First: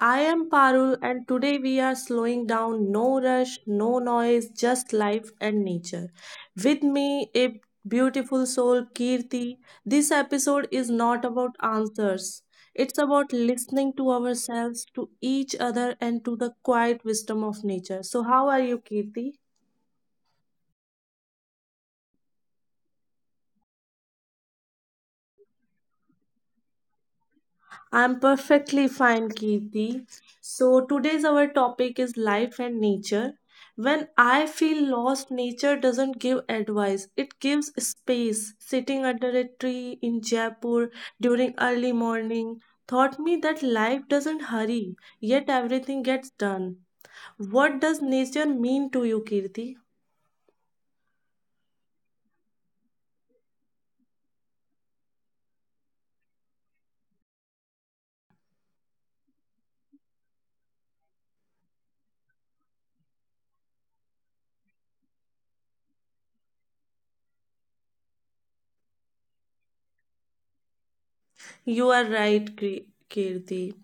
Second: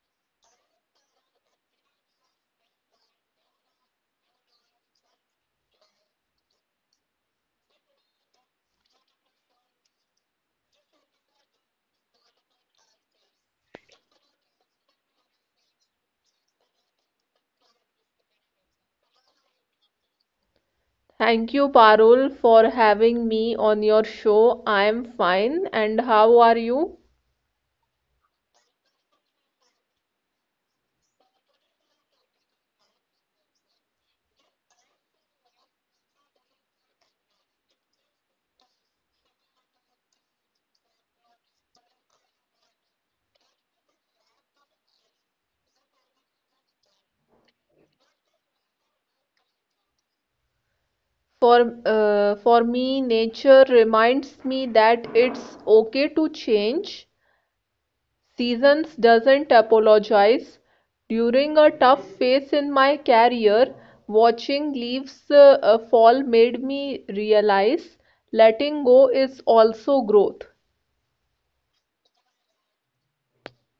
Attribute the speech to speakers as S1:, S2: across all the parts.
S1: I am Parul, and today we are slowing down. No rush, no noise, just life and nature. With me, a beautiful soul, Kirti. This episode is not about answers, it's about listening to ourselves, to each other, and to the quiet wisdom of nature. So, how are you, Kirti?
S2: Thank you, Parul, for having me on your show. I am fine, and how are you?
S1: I'm perfectly fine, Kirti. So, today's our topic is life and nature. When I feel lost, nature doesn't give advice, it gives space. Sitting under a tree in Jaipur during early morning taught me that life doesn't hurry, yet everything gets done. What does nature mean to you, Kirti?
S2: For for me, nature reminds me that it's okay to change. Seasons doesn't apologize. During a tough phase in my career, watching leaves fall made me realize letting go is also growth.
S1: You are right, Kirti.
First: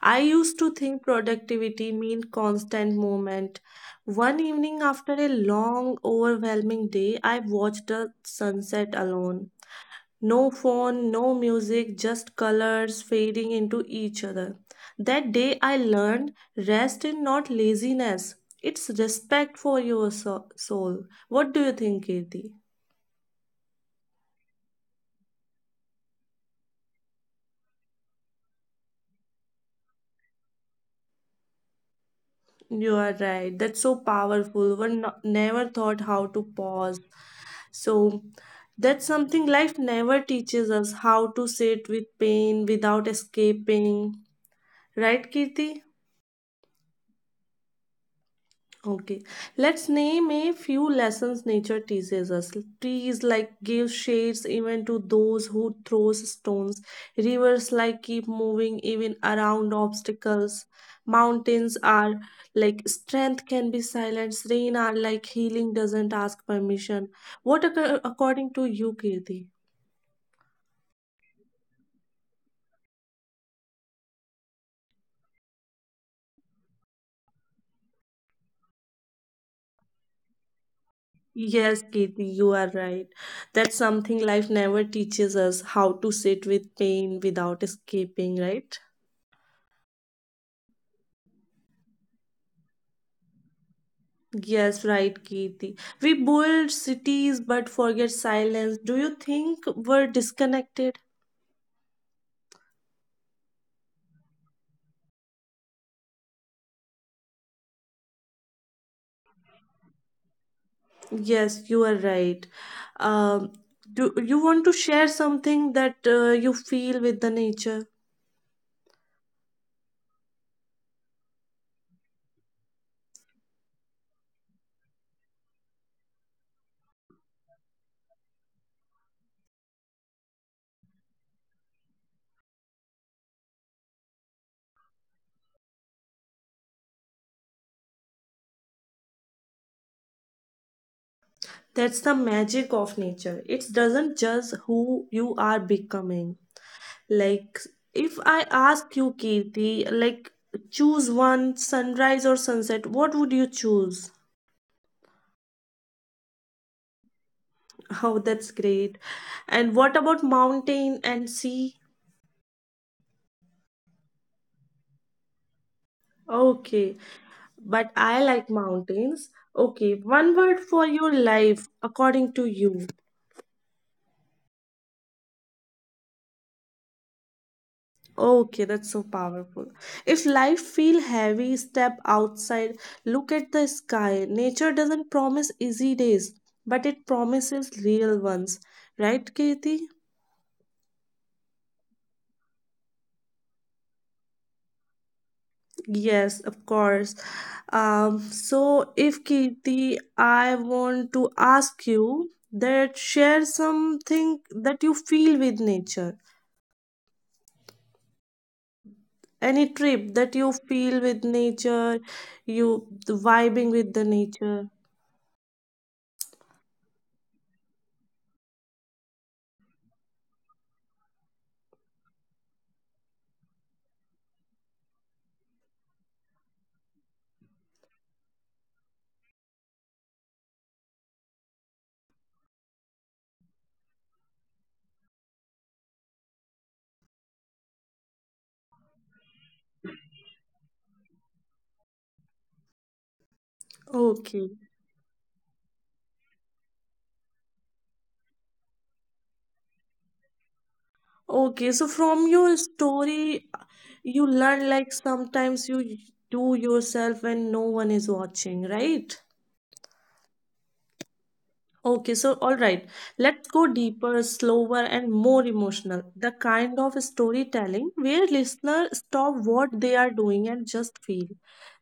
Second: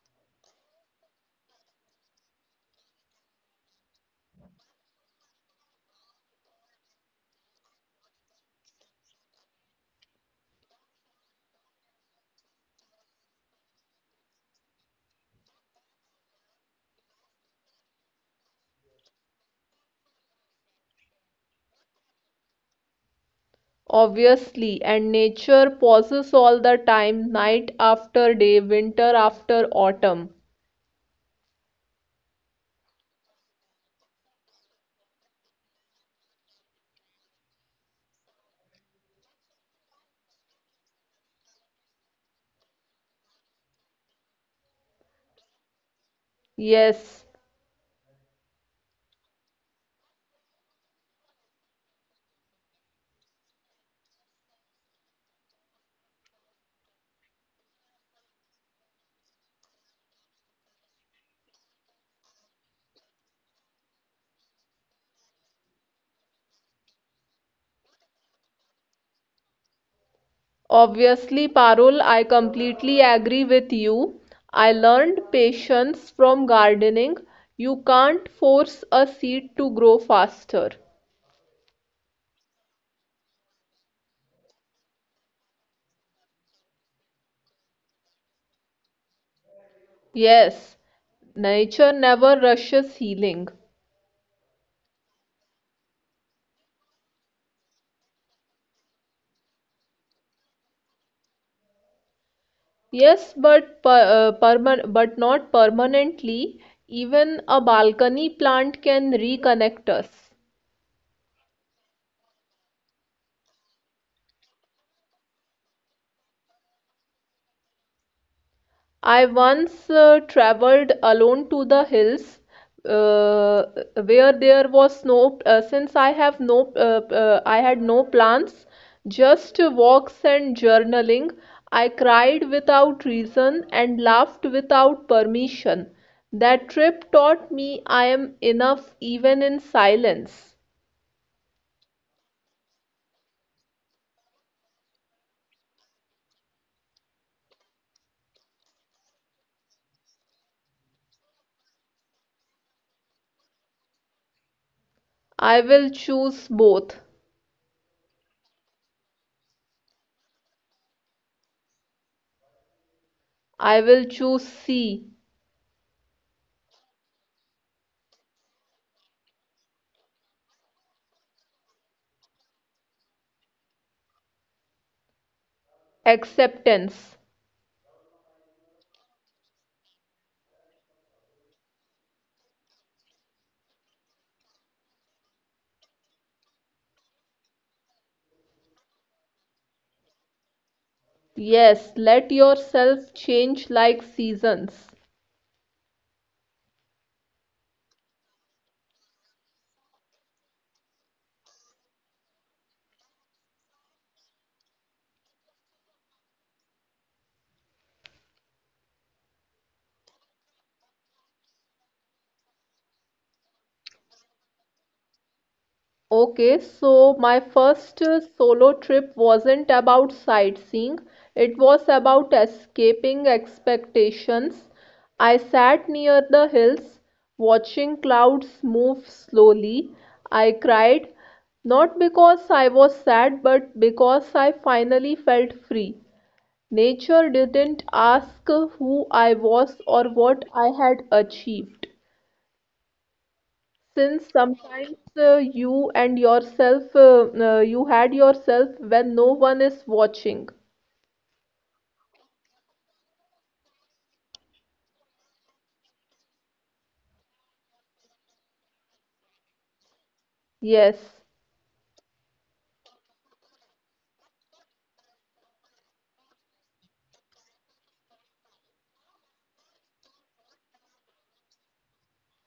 S1: I used to think productivity meant constant movement. One evening after a long, overwhelming day, I watched the sunset alone. No phone, no music, just colors fading into each other. That day I learned rest is not laziness. It's respect for your soul. What do you think, Kirti?
S2: Obviously, and nature pauses all the time, night after day, winter after autumn.
S1: You are right. That's so powerful. One never thought how to pause. So that's something life never teaches us, how to sit with pain without escaping. Right, Kirti?
S2: Yes.
S1: Okay. Let's name a few lessons nature teaches us. Trees like give shades even to those who throws stones. Rivers like keep moving even around obstacles. Mountains are like strength can be silenced. Rain are like healing doesn't ask permission. What according to you, Kirti?
S2: Obviously, Parul, I completely agree with you. I learned patience from gardening. You can't force a seed to grow faster.
S1: Yes, Kirti, you are right. That's something life never teaches us, how to sit with pain without escaping, right?
S2: Yes. Nature never rushes healing.
S1: Yes, right, Kirti. We build cities but forget silence. Do you think we're disconnected?
S2: Yes, but per, perman but not permanently. Even a balcony plant can reconnect us.
S1: Yes, you are right. Um, do you want to share something that you feel with the nature?
S2: I once traveled alone to the hills, uh, where there was no, since I have no, I had no plans, just walks and journaling. I cried without reason and laughed without permission. That trip taught me I am enough even in silence.
S1: That's the magic of nature. It doesn't judge who you are becoming. Like, if I ask you, Kirti, like, choose one sunrise or sunset, what would you choose?
S2: I will choose both.
S1: Oh, that's great. And what about mountain and sea?
S2: I will choose C.
S1: Okay, but I like mountains. Okay, one word for your life, according to you.
S2: Acceptance.
S1: Okay, that's so powerful. If life feel heavy, step outside, look at the sky. Nature doesn't promise easy days, but it promises real ones. Right, Kirti?
S2: Yes, let yourself change like seasons.
S1: Yes, of course. So, if Kirti, I want to ask you that share something that you feel with nature. Any trip that you feel with nature, you vibing with the nature.
S2: Okay, so my first solo trip wasn't about sightseeing, it was about escaping expectations. I sat near the hills, watching clouds move slowly. I cried, not because I was sad, but because I finally felt free. Nature didn't ask who I was or what I had achieved. Since sometimes uh,
S1: Okay.
S2: you and yourself uh, uh, you had yourself when no one is watching.
S1: Okay. So, from your story, you learn like sometimes you do yourself when no one is watching, right?
S2: Yes.
S1: Okay, so all right, let's go deeper, slower, and more emotional. The kind of storytelling where listeners stop what they are doing and just feel.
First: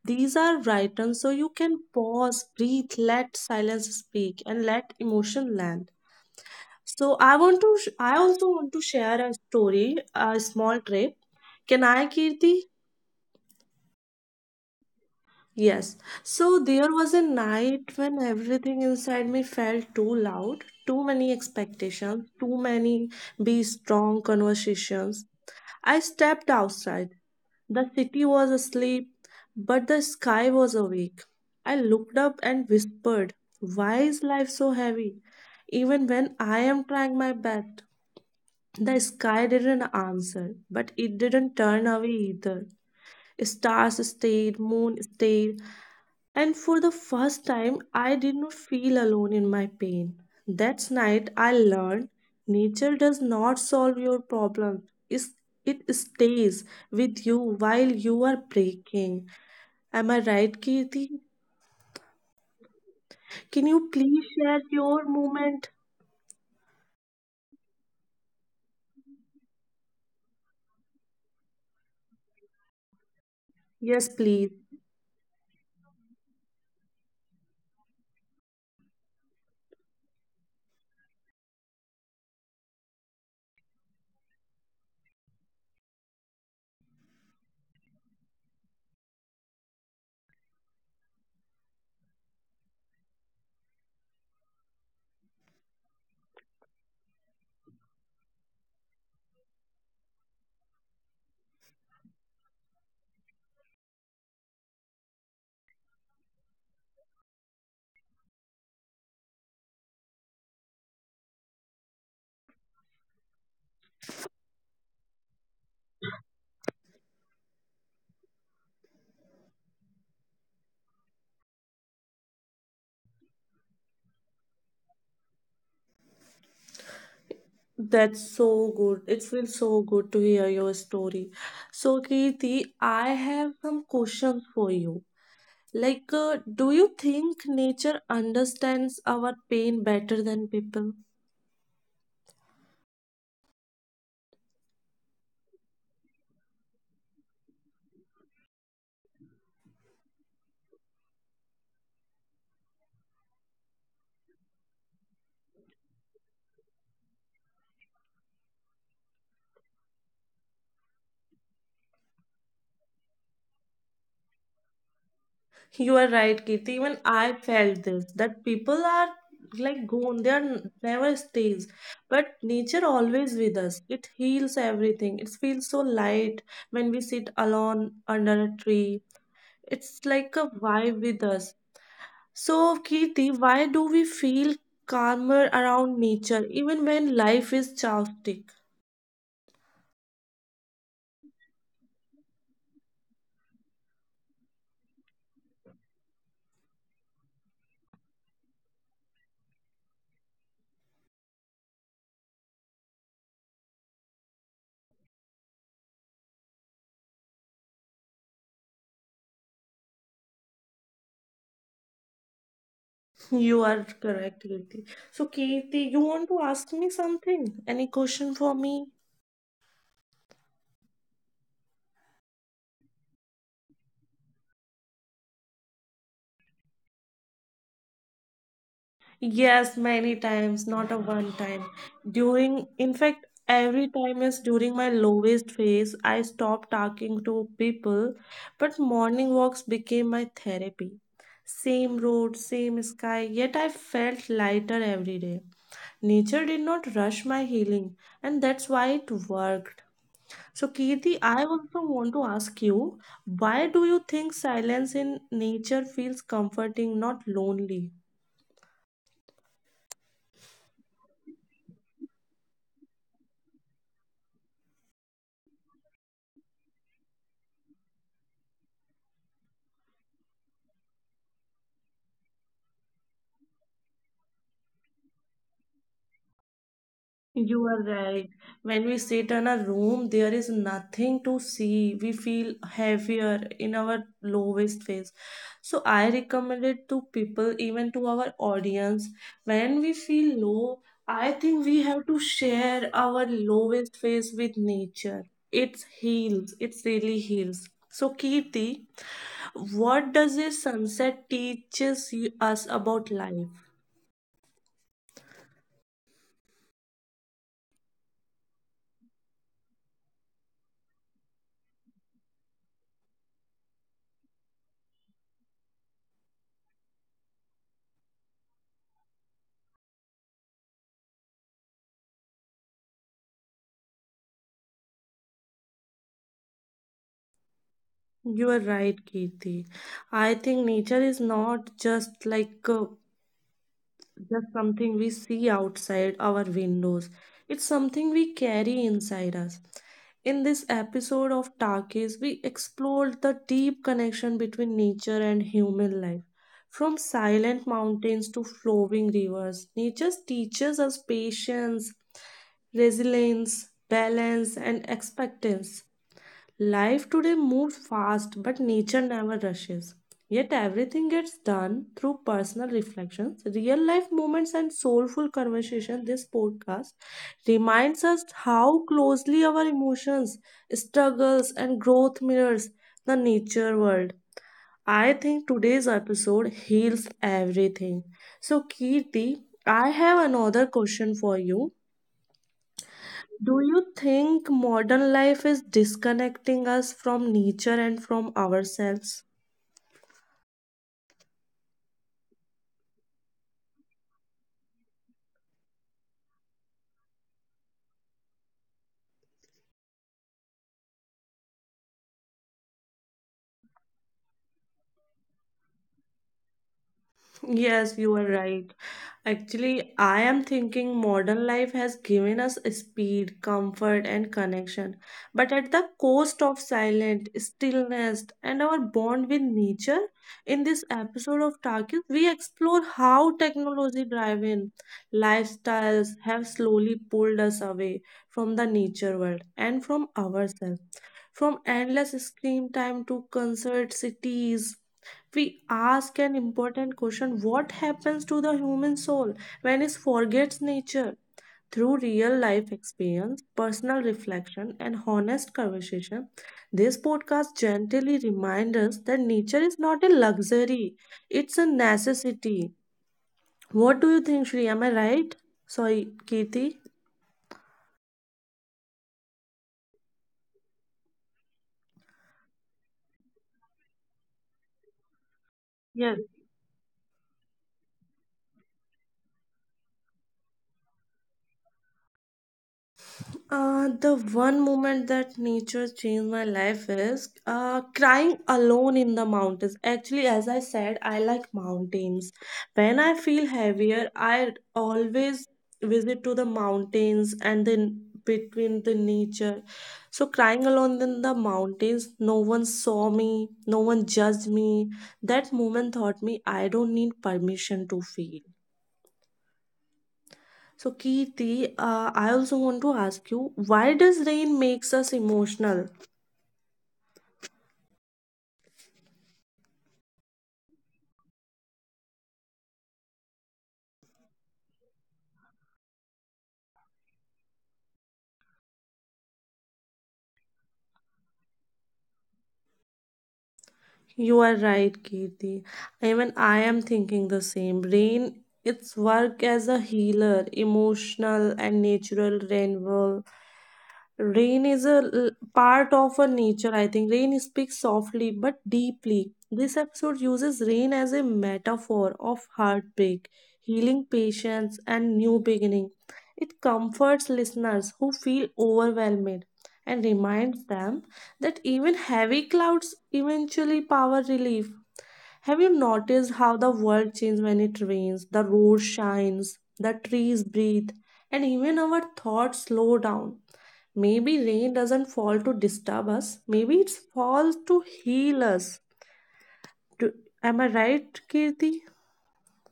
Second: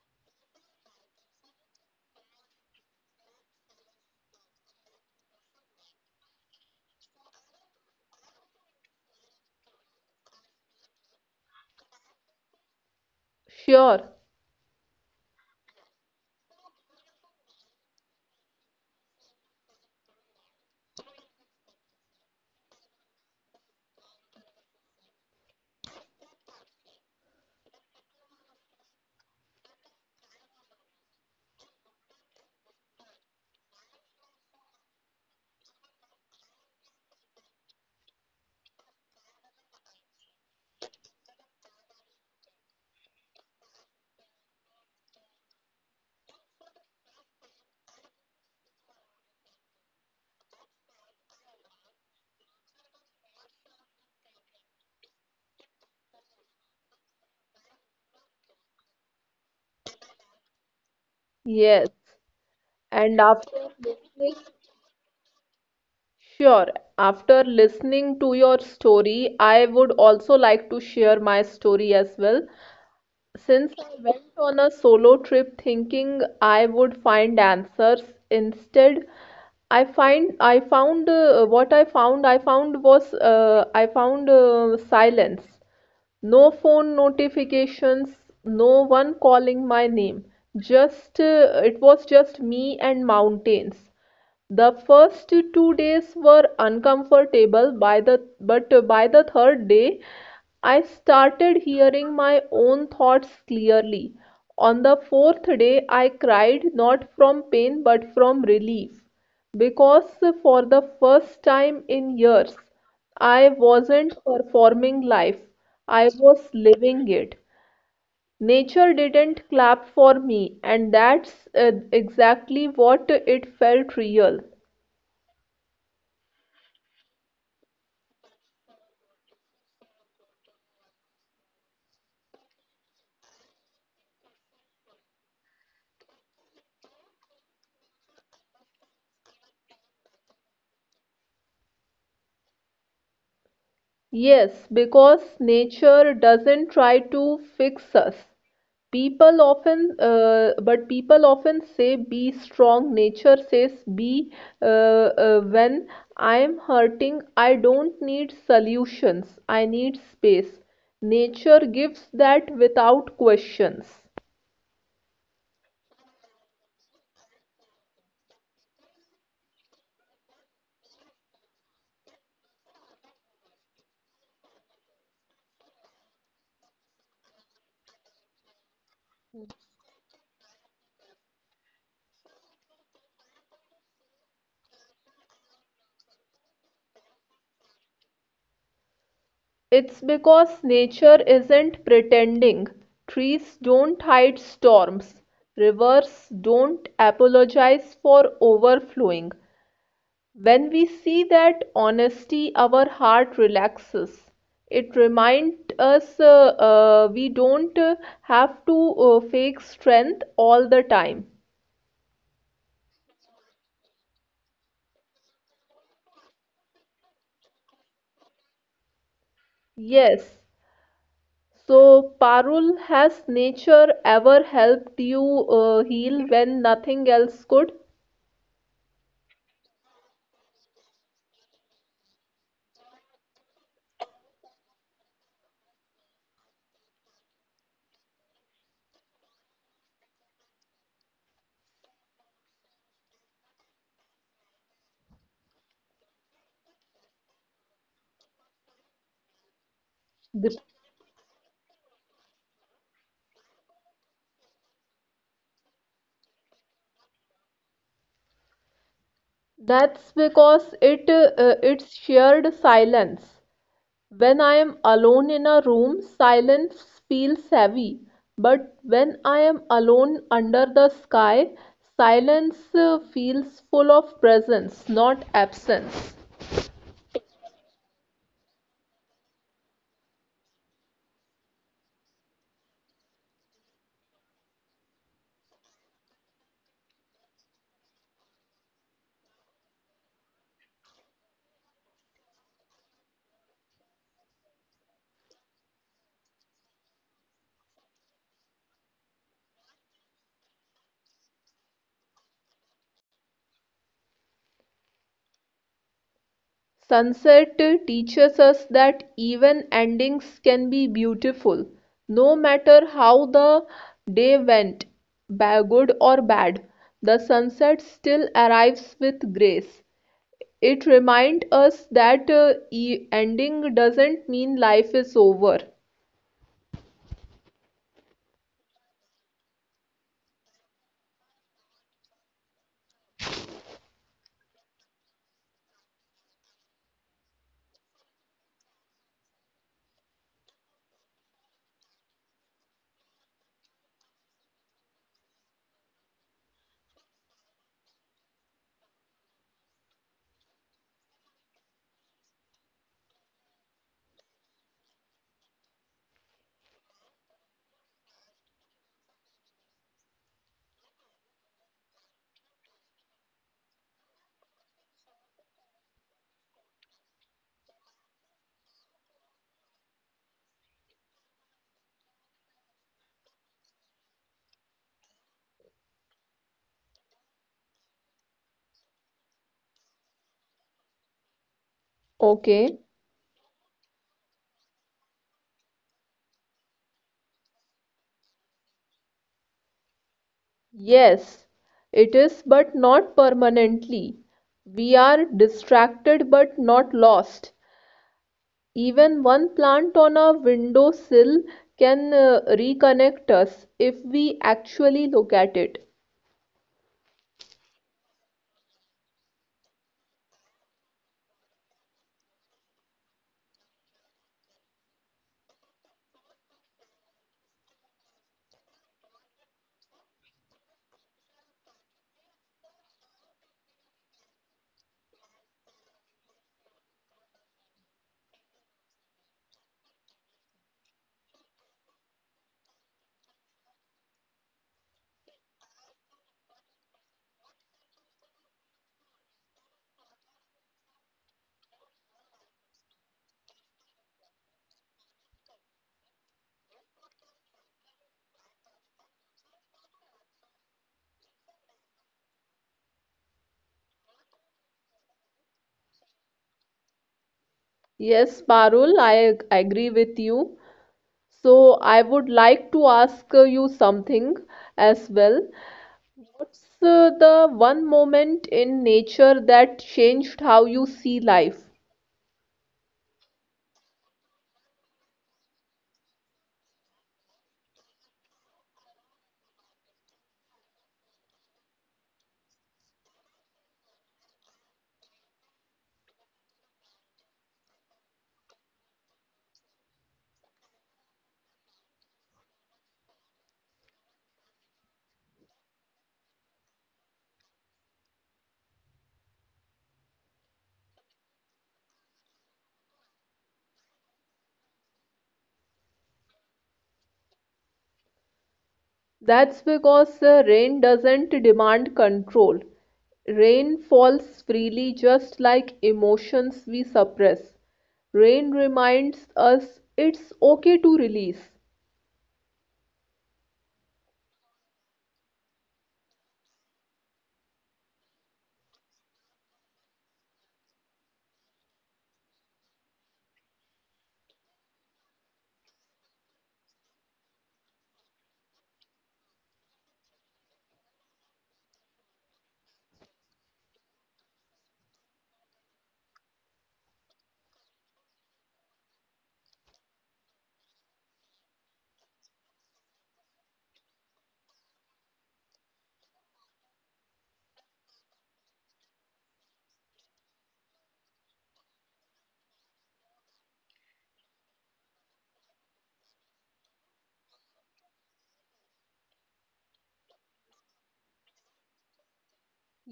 S1: These are written so you can pause, breathe, let silence speak, and let emotion land. So I want to, I also want to share a story, a small trip. Can I, Kirti?
S2: Sure.
S1: Yes. So there was a night when everything inside me felt too loud, too many expectations, too many be strong conversations. I stepped outside. The city was asleep, but the sky was awake. I looked up and whispered, why is life so heavy? Even when I am trying my best. The sky didn't answer, but it didn't turn away either. Stars stayed, moon stayed, and for the first time, I did not feel alone in my pain. That night, I learned nature does not solve your problem. It's- It stays with you while you are breaking. Am I right, Kirti?
S2: Yes,
S1: Can
S2: and
S1: you
S2: after.
S1: please share your moment?
S2: Sure. After listening to your story, I would also like to share my story as well.
S1: Yes,
S2: Since
S1: please.
S2: I went on a solo trip thinking I would find answers, instead I find I found what I found was I found silence. No phone notifications, no one calling my name. Just it was just me and mountains. The first 2 days were uncomfortable, by the but by the third day, I started hearing my own thoughts clearly. On the fourth day, I cried not from pain but from relief, because for the first time in years, I wasn't performing life, I was living it. Nature didn't clap for me, and that's exactly what it felt real.
S1: That's so good. It feels so good to hear your story. So, Kirti, I have some questions for you. Like, do you think nature understands our pain better than people?
S2: Yes, because nature doesn't try to fix us. But people often say be strong. Nature says be. When I am hurting, I don't need solutions. I need space. Nature gives that without questions.
S1: You are right, Kirti. Even I felt this, that people are like gone, they are never stays. But nature always with us. It heals everything. It feels so light when we sit alone under a tree. It's like a vibe with us. So, Kirti, why do we feel calmer around nature even when life is chaotic?
S2: It's because nature isn't pretending, trees don't hide storms, rivers don't apologize for overflowing. When we see that honesty, our heart relaxes. It reminds us we don't have to fake strength all the time.
S1: You are correct, Kirti. So, Kirti, you want to ask me something? Any question for me?
S2: Yes. So, Parul, has nature ever helped you heal when nothing else could?
S1: Yes, many times, not a one time. During, in fact, every time is during my lowest phase, I stopped talking to people, but morning walks became my therapy. Same road, same sky, yet I felt lighter every day. Nature did not rush my healing, and that's why it worked. So, Kirti, I also want to ask you, why do you think silence in nature feels comforting, not lonely?
S2: That's because it's shared silence. When I am alone in a room, silence feels heavy. But when I am alone under the sky, silence feels full of presence, not absence.
S1: You are right. When we sit in a room, there is nothing to see. We feel heavier in our lowest phase. So, I recommend it to people, even to our audience. When we feel low, I think we have to share our lowest phase with nature. It heals, it really heals. So, Kirti, what does a sunset teaches you, us about life?
S2: Sunset teaches us that even endings can be beautiful, no matter how the day went, good or bad. The sunset still arrives with grace. It reminds us that e ending doesn't mean life is over.
S1: You are right, Kirti. I think nature is not just like just something we see outside our windows. It's something we carry inside us. In this episode of Takis, we explored the deep connection between nature and human life. From silent mountains to flowing rivers, nature teaches us patience, resilience, balance, and expectance. Life today moves fast, but nature never rushes. Yet everything gets done through personal reflections, real life moments, and soulful conversation. This podcast reminds us how closely our emotions, struggles, and growth mirrors the nature world. I think today's episode heals everything. So, Kirti, I have another question for you.
S2: Okay,
S1: Do you think modern life is disconnecting us from nature and from ourselves?
S2: yes, it is, but not permanently. We are distracted but not lost. Even one plant on a windowsill can reconnect us if we actually look at it.
S1: Yes, you are right. Actually, I am thinking modern life has given us speed, comfort, and connection, but at the cost of silence, stillness, and our bond with nature. In this episode of Talkies, we explore how technology driven lifestyles have slowly pulled us away from the nature world and from ourselves. From endless screen time to concert cities, we ask an important question: what happens to the human soul when it forgets nature? Through real life experience, personal reflection, and honest conversation, this podcast gently reminds us that nature is not a luxury, it's a necessity. What do you think, Shri, am I right? Sorry, Kirti.
S2: Yes, Parul, I agree with you. So, I would like to ask you something as well.
S1: Yes.
S2: What's the one moment in nature that changed how you see life?
S1: The one moment that nature changed my life is crying alone in the mountains. Actually, as I said, I like mountains. When I feel heavier, I always visit to the mountains and then between the nature. So crying alone in the mountains, no one saw me, no one judged me. That moment taught me I don't need permission to feel. So, Kirti, I also want to ask you, why does rain makes us emotional?
S2: That's because rain doesn't demand control. Rain falls freely just like emotions we suppress. Rain reminds us it's okay to release.
S1: You are right, Kirti. Even I am thinking the same. Rain, its work as a healer, emotional and natural rainfall. Rain is a part of a nature, I think. Rain speaks softly but deeply. This episode uses rain as a metaphor of heartbreak, healing patience, and new beginning. It comforts listeners who feel overwhelmed and reminds them that even heavy clouds eventually power relief. Have you noticed how the world changes when it rains? The road shines, the trees breathe, and even our thoughts slow down. Maybe rain doesn't fall to disturb us. Maybe it falls to heal us. To, am I right, Kirti?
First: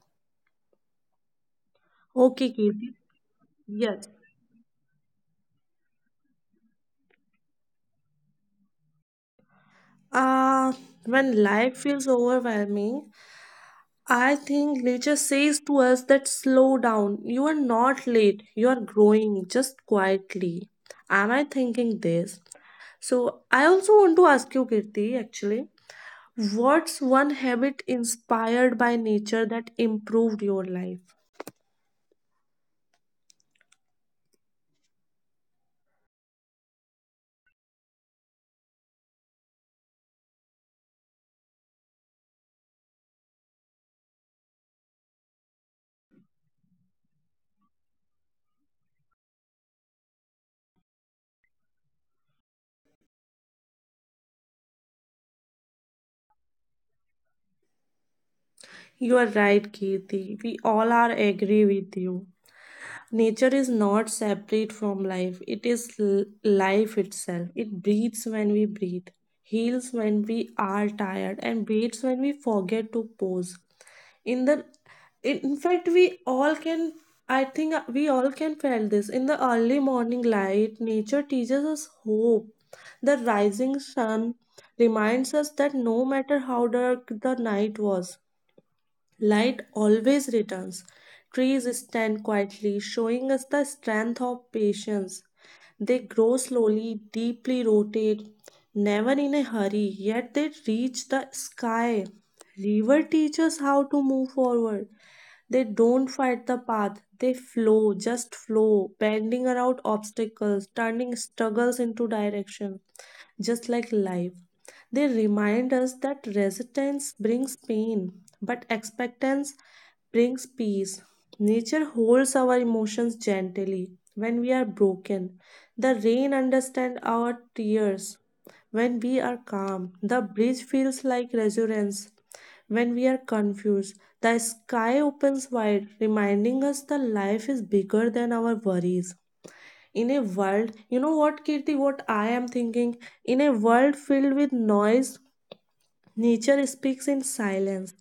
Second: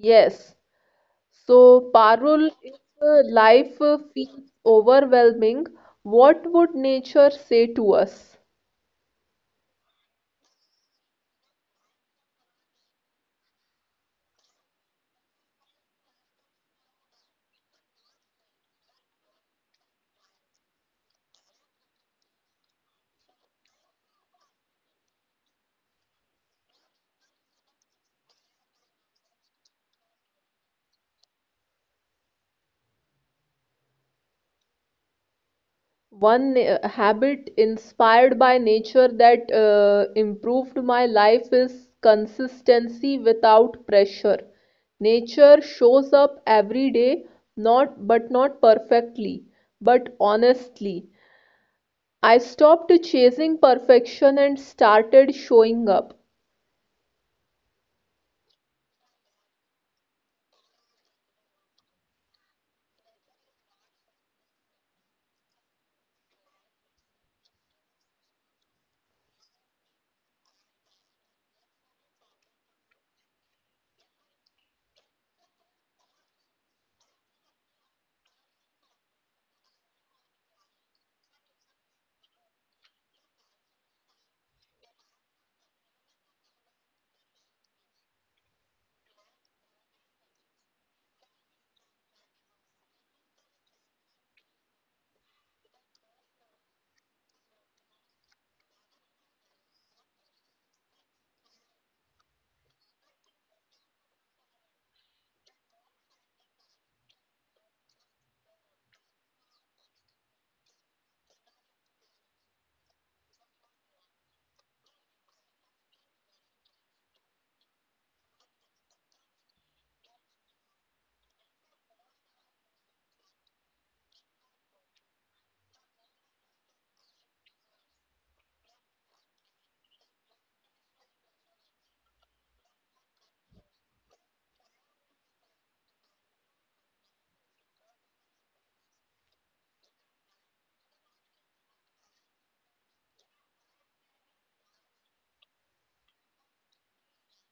S2: Yes. So,
S1: Okay,
S2: Parul, if
S1: Kirti.
S2: uh, life uh,
S1: Yes.
S2: feels overwhelming, what would nature say to us?
S1: Uh, when life feels overwhelming, I think nature says to us that slow down. You are not late. You are growing just quietly. Am I thinking this? So I also want to ask you, Kirti, actually, what's one habit inspired by nature that improved your life?
S2: One habit inspired by nature that improved my life is consistency without pressure. Nature shows up every day, not perfectly, but honestly. I stopped chasing perfection and started showing up.
S1: You are right, Kirti. We all are agree with you. Nature is not separate from life. It is life itself. It breathes when we breathe, heals when we are tired, and breathes when we forget to pause. In the in fact, we all can. I think we all can feel this. In the early morning light, nature teaches us hope. The rising sun reminds us that no matter how dark the night was, light always returns. Trees stand quietly, showing us the strength of patience. They grow slowly, deeply rooted, never in a hurry, yet they reach the sky. River teaches how to move forward. They don't fight the path, they flow, just flow, bending around obstacles, turning struggles into direction, just like life. They remind us that resistance brings pain, but expectance brings peace. Nature holds our emotions gently when we are broken. The rain understands our tears. When we are calm, the breeze feels like resurgence. When we are confused, the sky opens wide, reminding us that life is bigger than our worries. In a world, you know what, Kirti, what I am thinking? In a world filled with noise, nature speaks in silence.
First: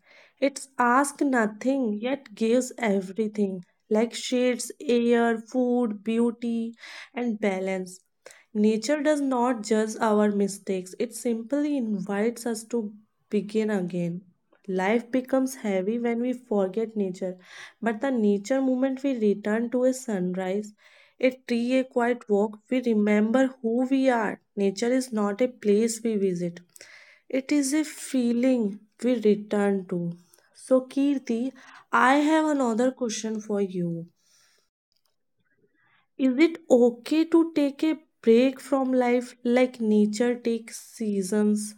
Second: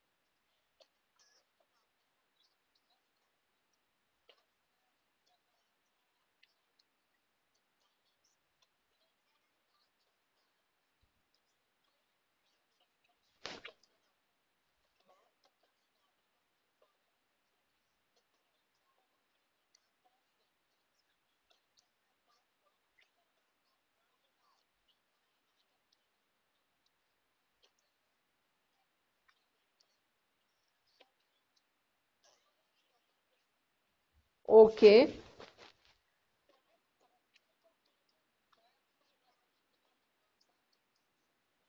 S1: It asks nothing yet gives everything, like shades, air, food, beauty, and balance. Nature does not judge our mistakes, it simply invites us to begin again. Life becomes heavy when we forget nature, but the nature moment we return to a sunrise, a tree, a quiet walk, we remember who we are. Nature is not a place we visit, it is a feeling we return to. So, Kirti, I have another question for you.
S2: Okay.
S1: Is it okay to take a break from life like nature takes seasons?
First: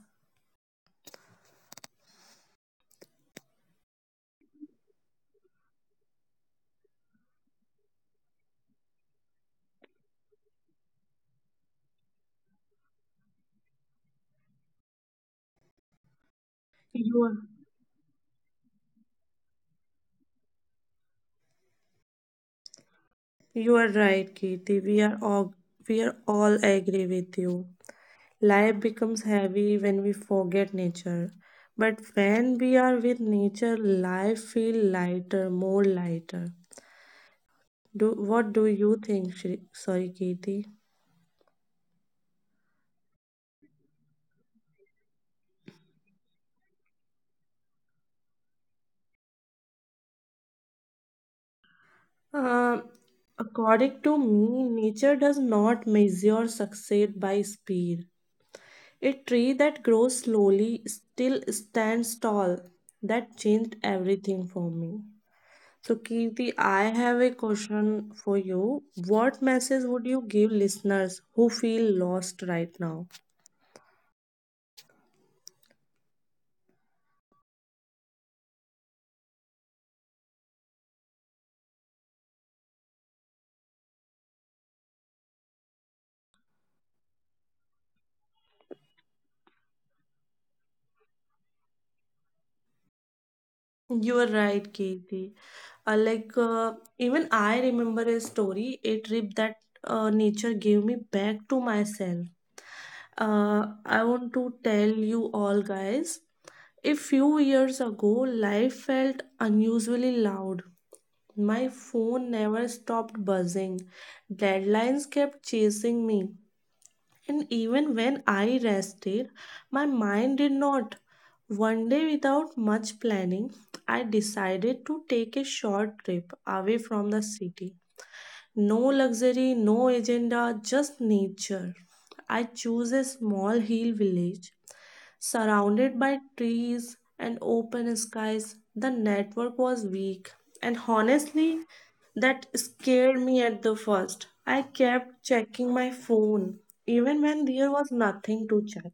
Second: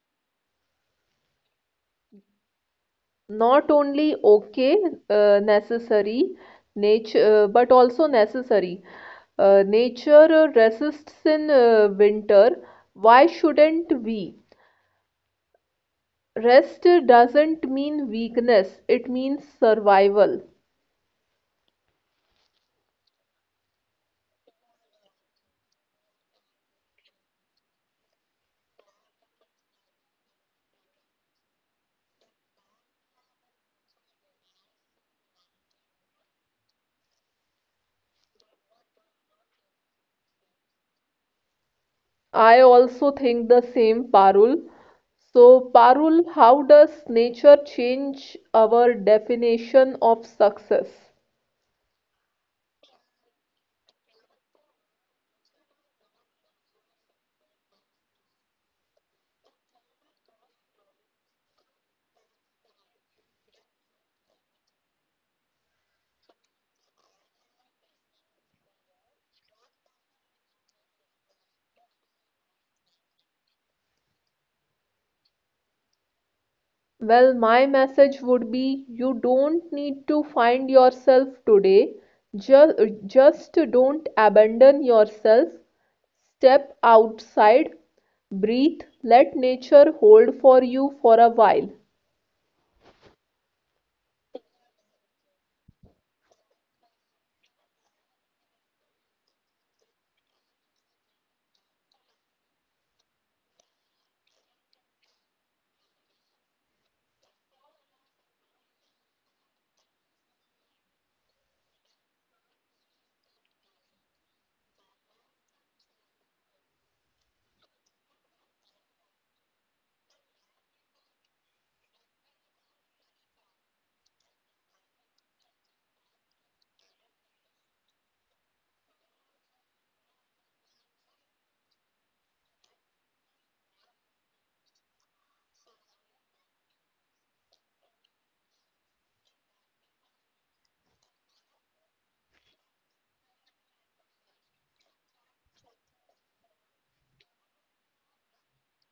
S2: Not only okay, necessary. Nature uh, but also necessary uh, nature uh, resists in winter. Why shouldn't we? Rest
S1: You
S2: doesn't
S1: are,
S2: mean weakness, it means survival.
S1: you are right, Kirti. We are all agree with you. Life becomes heavy when we forget nature. But when we are with nature, life feel lighter, more lighter. Do what do you think, Kirti?
S2: I also think the same, Parul. So, Parul, how does nature change our definition of success?
S1: Uh, According to me, nature does not measure success by speed. A tree that grows slowly still stands tall. That changed everything for me. So, Kirti, I have a question for you. What message would you give listeners who feel lost right now?
S2: Well, my message would be you don't need to find yourself today. Just, just don't abandon yourself. Step outside, breathe, let nature hold for you for a while.
S1: You are right, Kirti. Even I remember a story, a trip that nature gave me back to myself. I want to tell you all guys. A few years ago, life felt unusually loud. My phone never stopped buzzing. Deadlines kept chasing me. And even when I rested, my mind did not. One day, without much planning, I decided to take a short trip away from the city. No luxury, no agenda, just nature. I choose a small hill village surrounded by trees and open skies. The network was weak, and honestly, that scared me at the first. I kept checking my phone even when there was nothing to check.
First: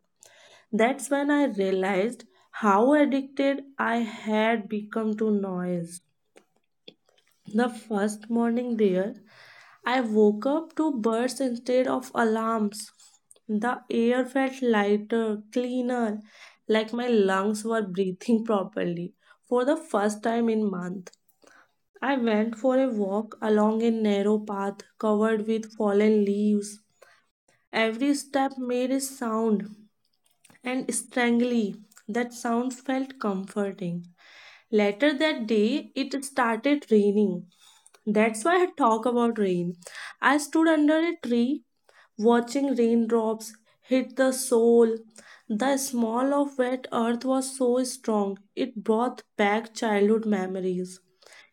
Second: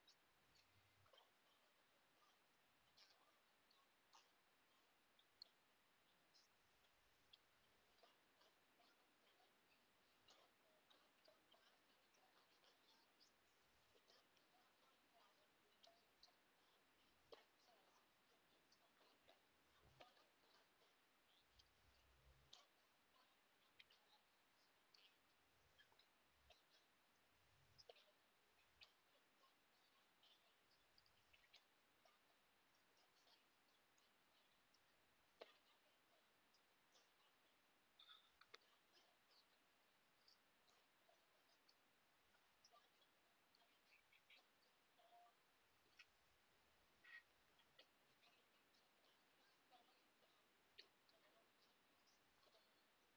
S1: That's when I realized how addicted I had become to noise. The first morning there, I woke up to birds instead of alarms. The air felt lighter, cleaner, like my lungs were breathing properly for the first time in month. I went for a walk along a narrow path covered with fallen leaves. Every step made a sound, and strangely that sound felt comforting. Later that day it started raining, that's why I talk about rain. I stood under a tree watching raindrops hit the soil. The smell of wet earth was so strong, it brought back childhood memories.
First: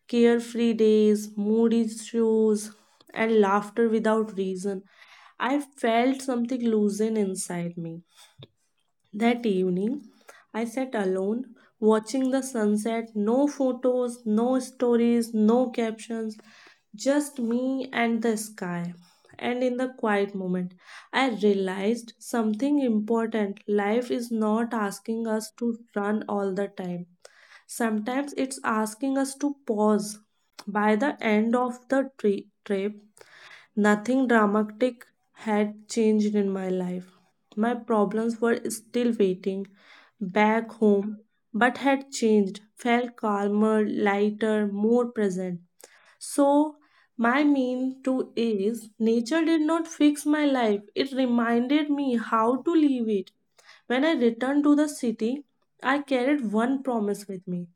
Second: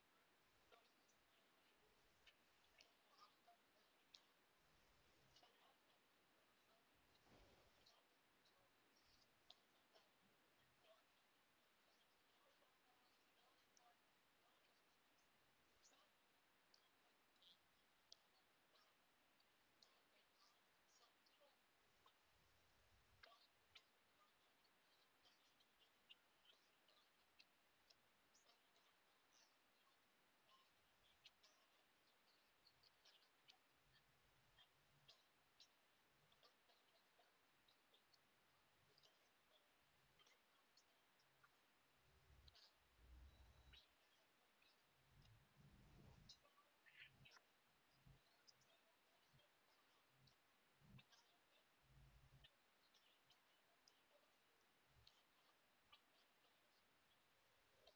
S1: Carefree days, moody shoes, and laughter without reason. I felt something loosen inside me. That evening, I sat alone watching the sunset. No photos, no stories, no captions, just me and the sky. And in the quiet moment, I realized something important. Life is not asking us to run all the time, sometimes it's asking us to pause. By the end of the trip, nothing dramatic had changed in my life. My problems were still waiting back home, but had changed, felt calmer, lighter, more present. So, my mean to is nature did not fix my life. It reminded me how to live it. When I returned to the city, I carried one promise with me.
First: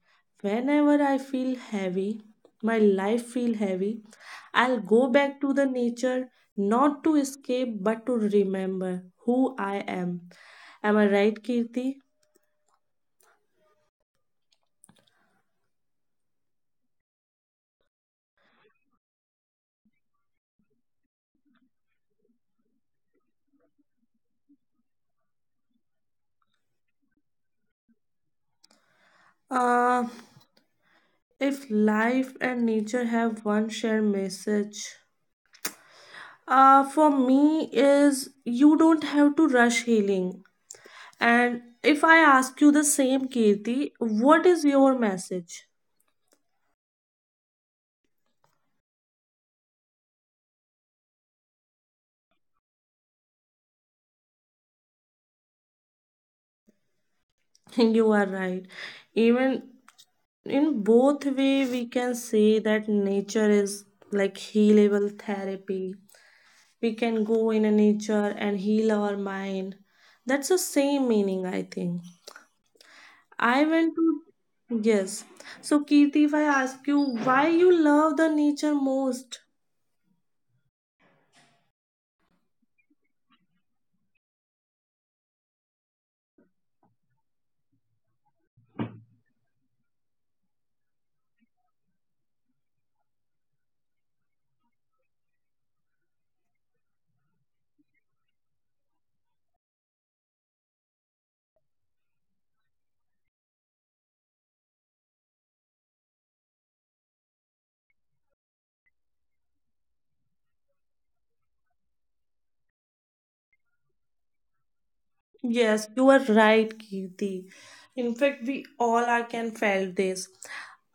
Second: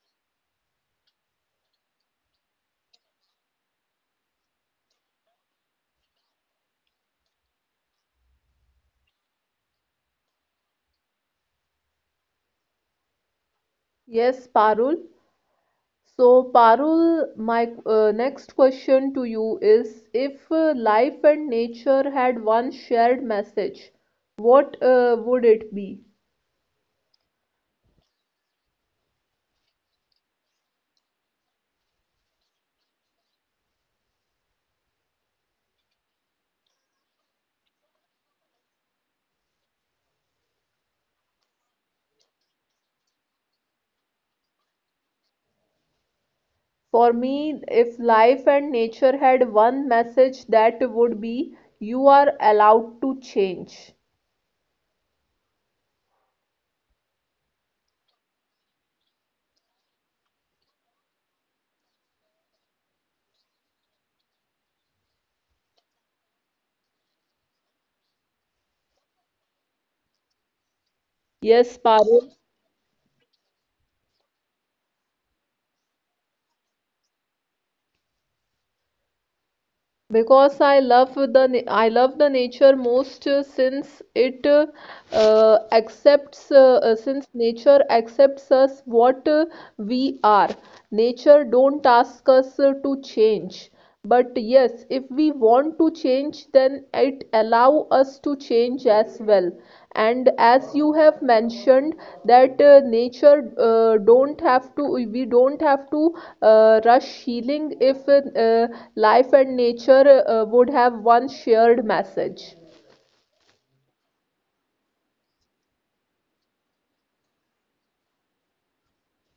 S1: Whenever I feel heavy, my life feel heavy, I'll go back to the nature not to escape but to remember who I am. Am I right, Kirti?
S2: Yes, Parul. So, Parul, my next question to you is, if life and nature had one shared message, what would it be?
S1: Uh, if life and nature have one shared message, for me is you don't have to rush healing. And if I ask you the same, Kirti, what is your message?
S2: For me, if life and nature had one message, that would be you are allowed to change.
S1: You are right. Even in both way, we can say that nature is like healable therapy. We can go in a nature and heal our mind. That's the same meaning, I
S2: Yes,
S1: think.
S2: Parul.
S1: I went to yes. So Kirti, if I ask you why you love the nature most,
S2: Because I love the nature most since it accepts since nature accepts us what we are. Nature don't ask us to change. But yes, if we want to change, then it allow us to change as well. And as you have mentioned that nature don't have to we don't have to rush healing if life and nature would have one shared message.
S1: yes, you are right, Kirti. In fact, we all are can felt this.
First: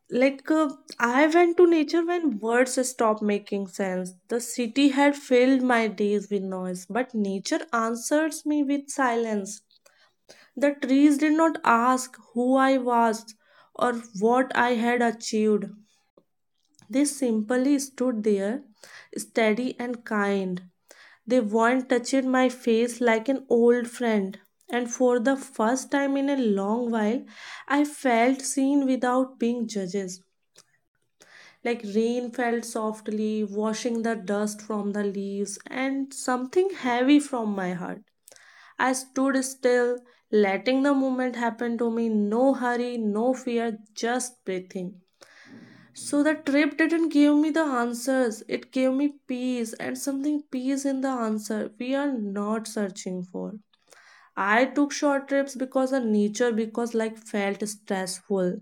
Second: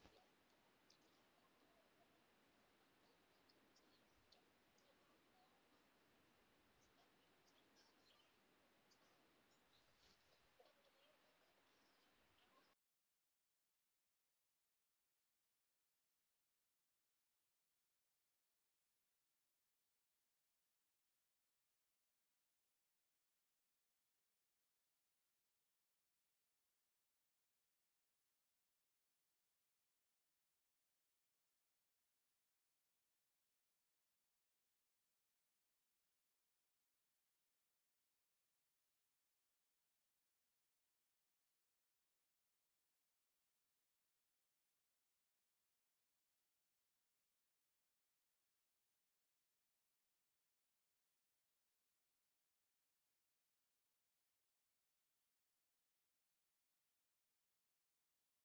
S1: Like, I went to nature when words stopped making sense. The city had filled my days with noise, but nature answers me with silence. The trees did not ask who I was or what I had achieved. They simply stood there, steady and kind. They weren't touching my face like an old friend. And for the first time in a long while, I felt seen without being judged. Like rain fell softly, washing the dust from the leaves, and something heavy from my heart. I stood still, letting the moment happen to me. No hurry, no fear, just breathing. So the trip didn't give me the answers. It gave me peace and something peace in the answer we are not searching for. I took short trips because the nature because like felt stressful.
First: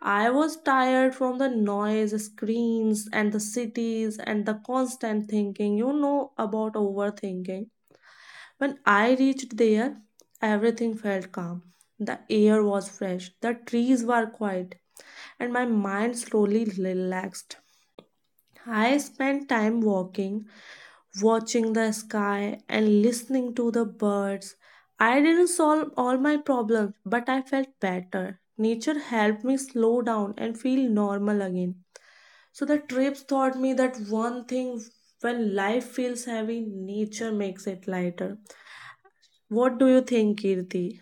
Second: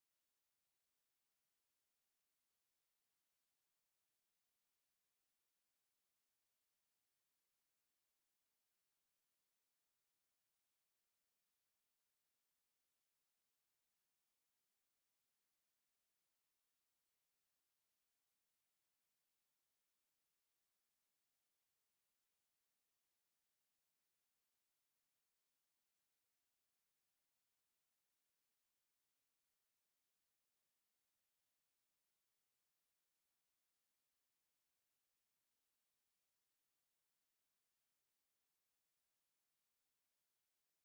S1: I was tired from the noise, screens and the cities and the constant thinking. You know about overthinking. When I reached there, everything felt calm. The air was fresh, the trees were quiet, and my mind slowly relaxed. I spend time walking, watching the sky, and listening to the birds. I didn't solve all my problems, but I felt better. Nature helped me slow down and feel normal again. So the trips taught me that one thing, when life feels heavy, nature makes it lighter. What do you think, Kirti?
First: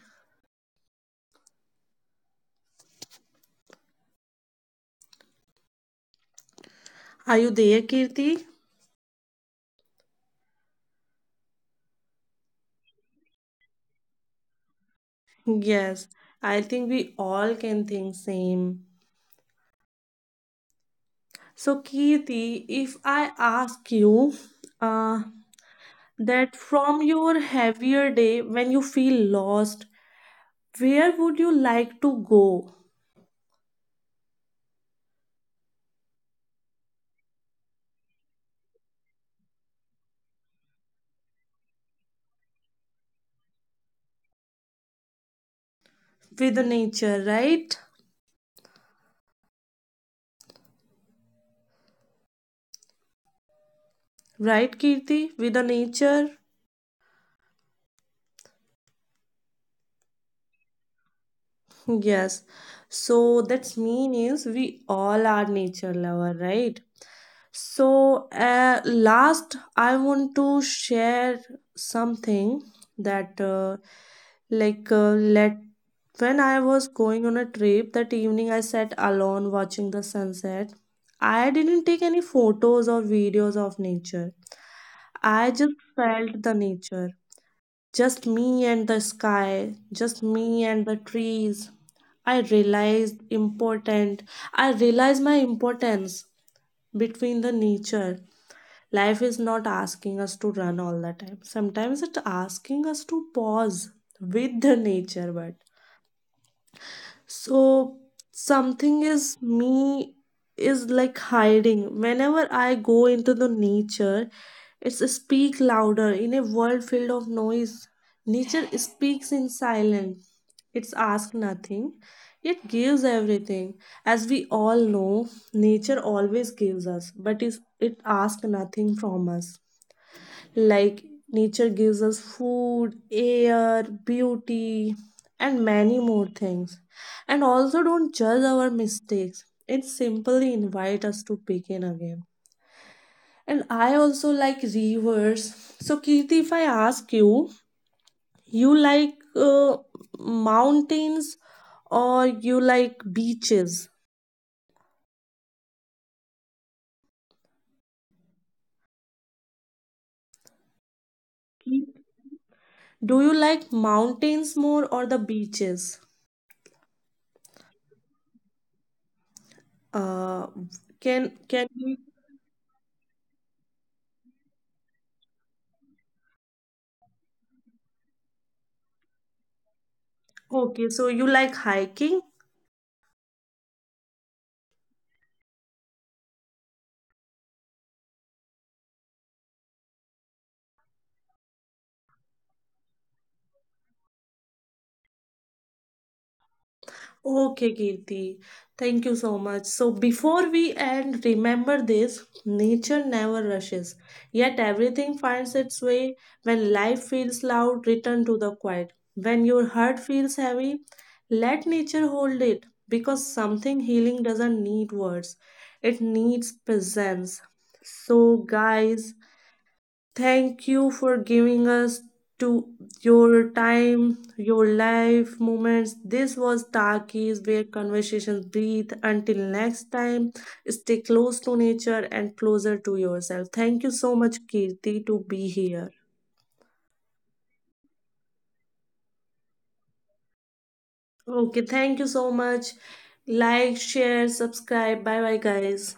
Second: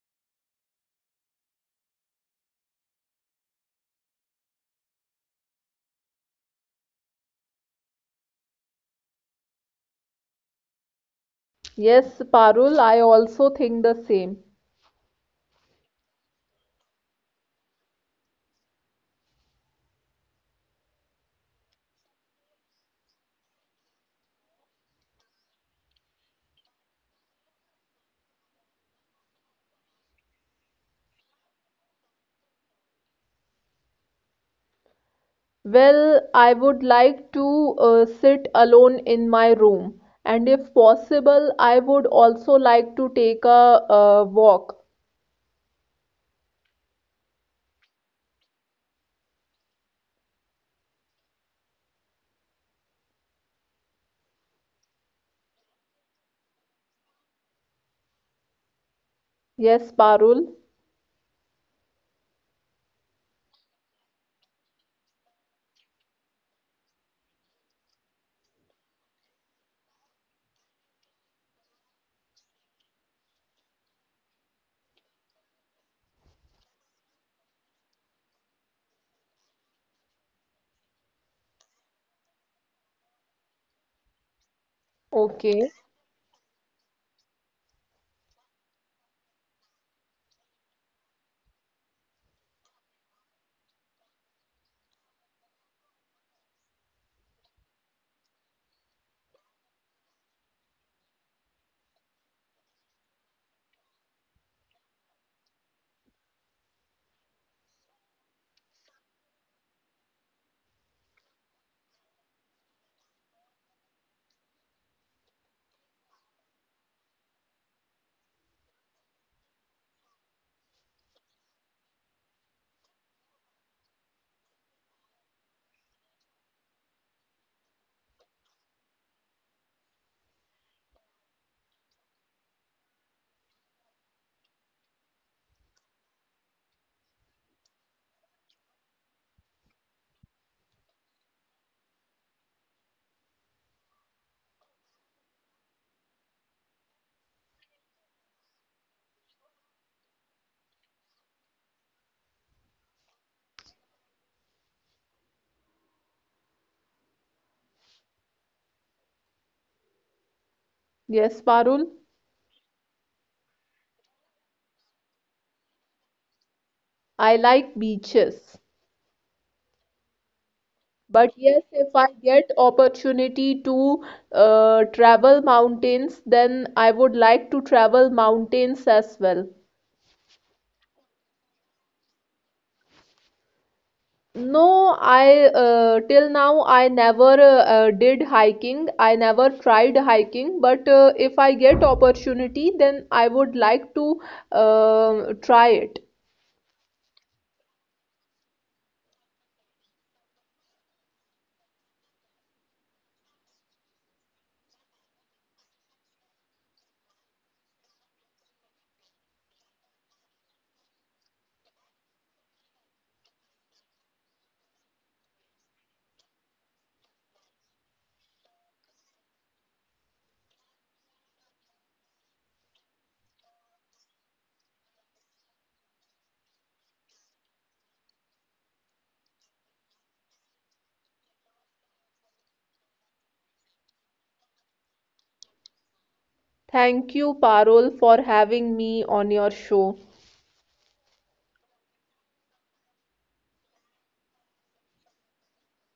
S1: Are you there, Kirti?
S2: Yes, Parul, I also think the same.
S1: Yes, I think we all can think same. So, Kirti, if I ask you uh, that from your heavier day when you feel lost, where would you like to go?
S2: Well, I would like to sit alone in my room, and if possible, I would also like to take a walk.
S1: With the nature, right? Right, Kirti? With the nature?
S2: Yes, Parul.
S1: Yes. So, that's mean is we all are nature lover, right? So, last, I want to share something that, let when I was going on a trip that evening, I sat alone watching the sunset. I didn't take any photos or videos of nature.
S2: Okay.
S1: I just felt the nature. Just me and the sky, just me and the trees. I realized important. I realized my importance between the nature. Life is not asking us to run all the time. Sometimes it's asking us to pause with the nature, but so something is me is like hiding. Whenever I go into the nature, it's speak louder in a world filled of noise. Nature speaks in silence. It's asks nothing, yet gives everything. As we all know, nature always gives us, but it asks nothing from us. Like nature gives us food, air, beauty, and many more things. And also don't judge our mistakes. It simply invites us to begin again. And I also like rivers. So Kirti, if I ask you, you like mountains or you like beaches?
S2: Yes, Parul.
S1: Do you like mountains more or the beaches?
S2: I like beaches,
S1: Uh,
S2: but yes, if I
S1: can
S2: get
S1: you
S2: opportunity to travel mountains, then I would like to travel mountains as well.
S1: okay, so you like hiking?
S2: No, I till now I never did hiking. I never tried hiking, but if I get opportunity, then I would like to try it.
S1: Okay, Kirti. Thank you so much. So before we end, remember this, nature never rushes, yet everything finds its way. When life feels loud, return to the quiet. When your heart feels heavy, let nature hold it because something healing doesn't need words. It needs presence. So guys, thank you for giving us to your time, your life moments. This was Takis where conversations breathe. Until next time, stay close to nature and closer to yourself. Thank you so much, Kirti, to be here.
S2: Thank you, Parul, for having me on your show.
S1: Okay, thank you so much. Like, share, subscribe. Bye bye, guys.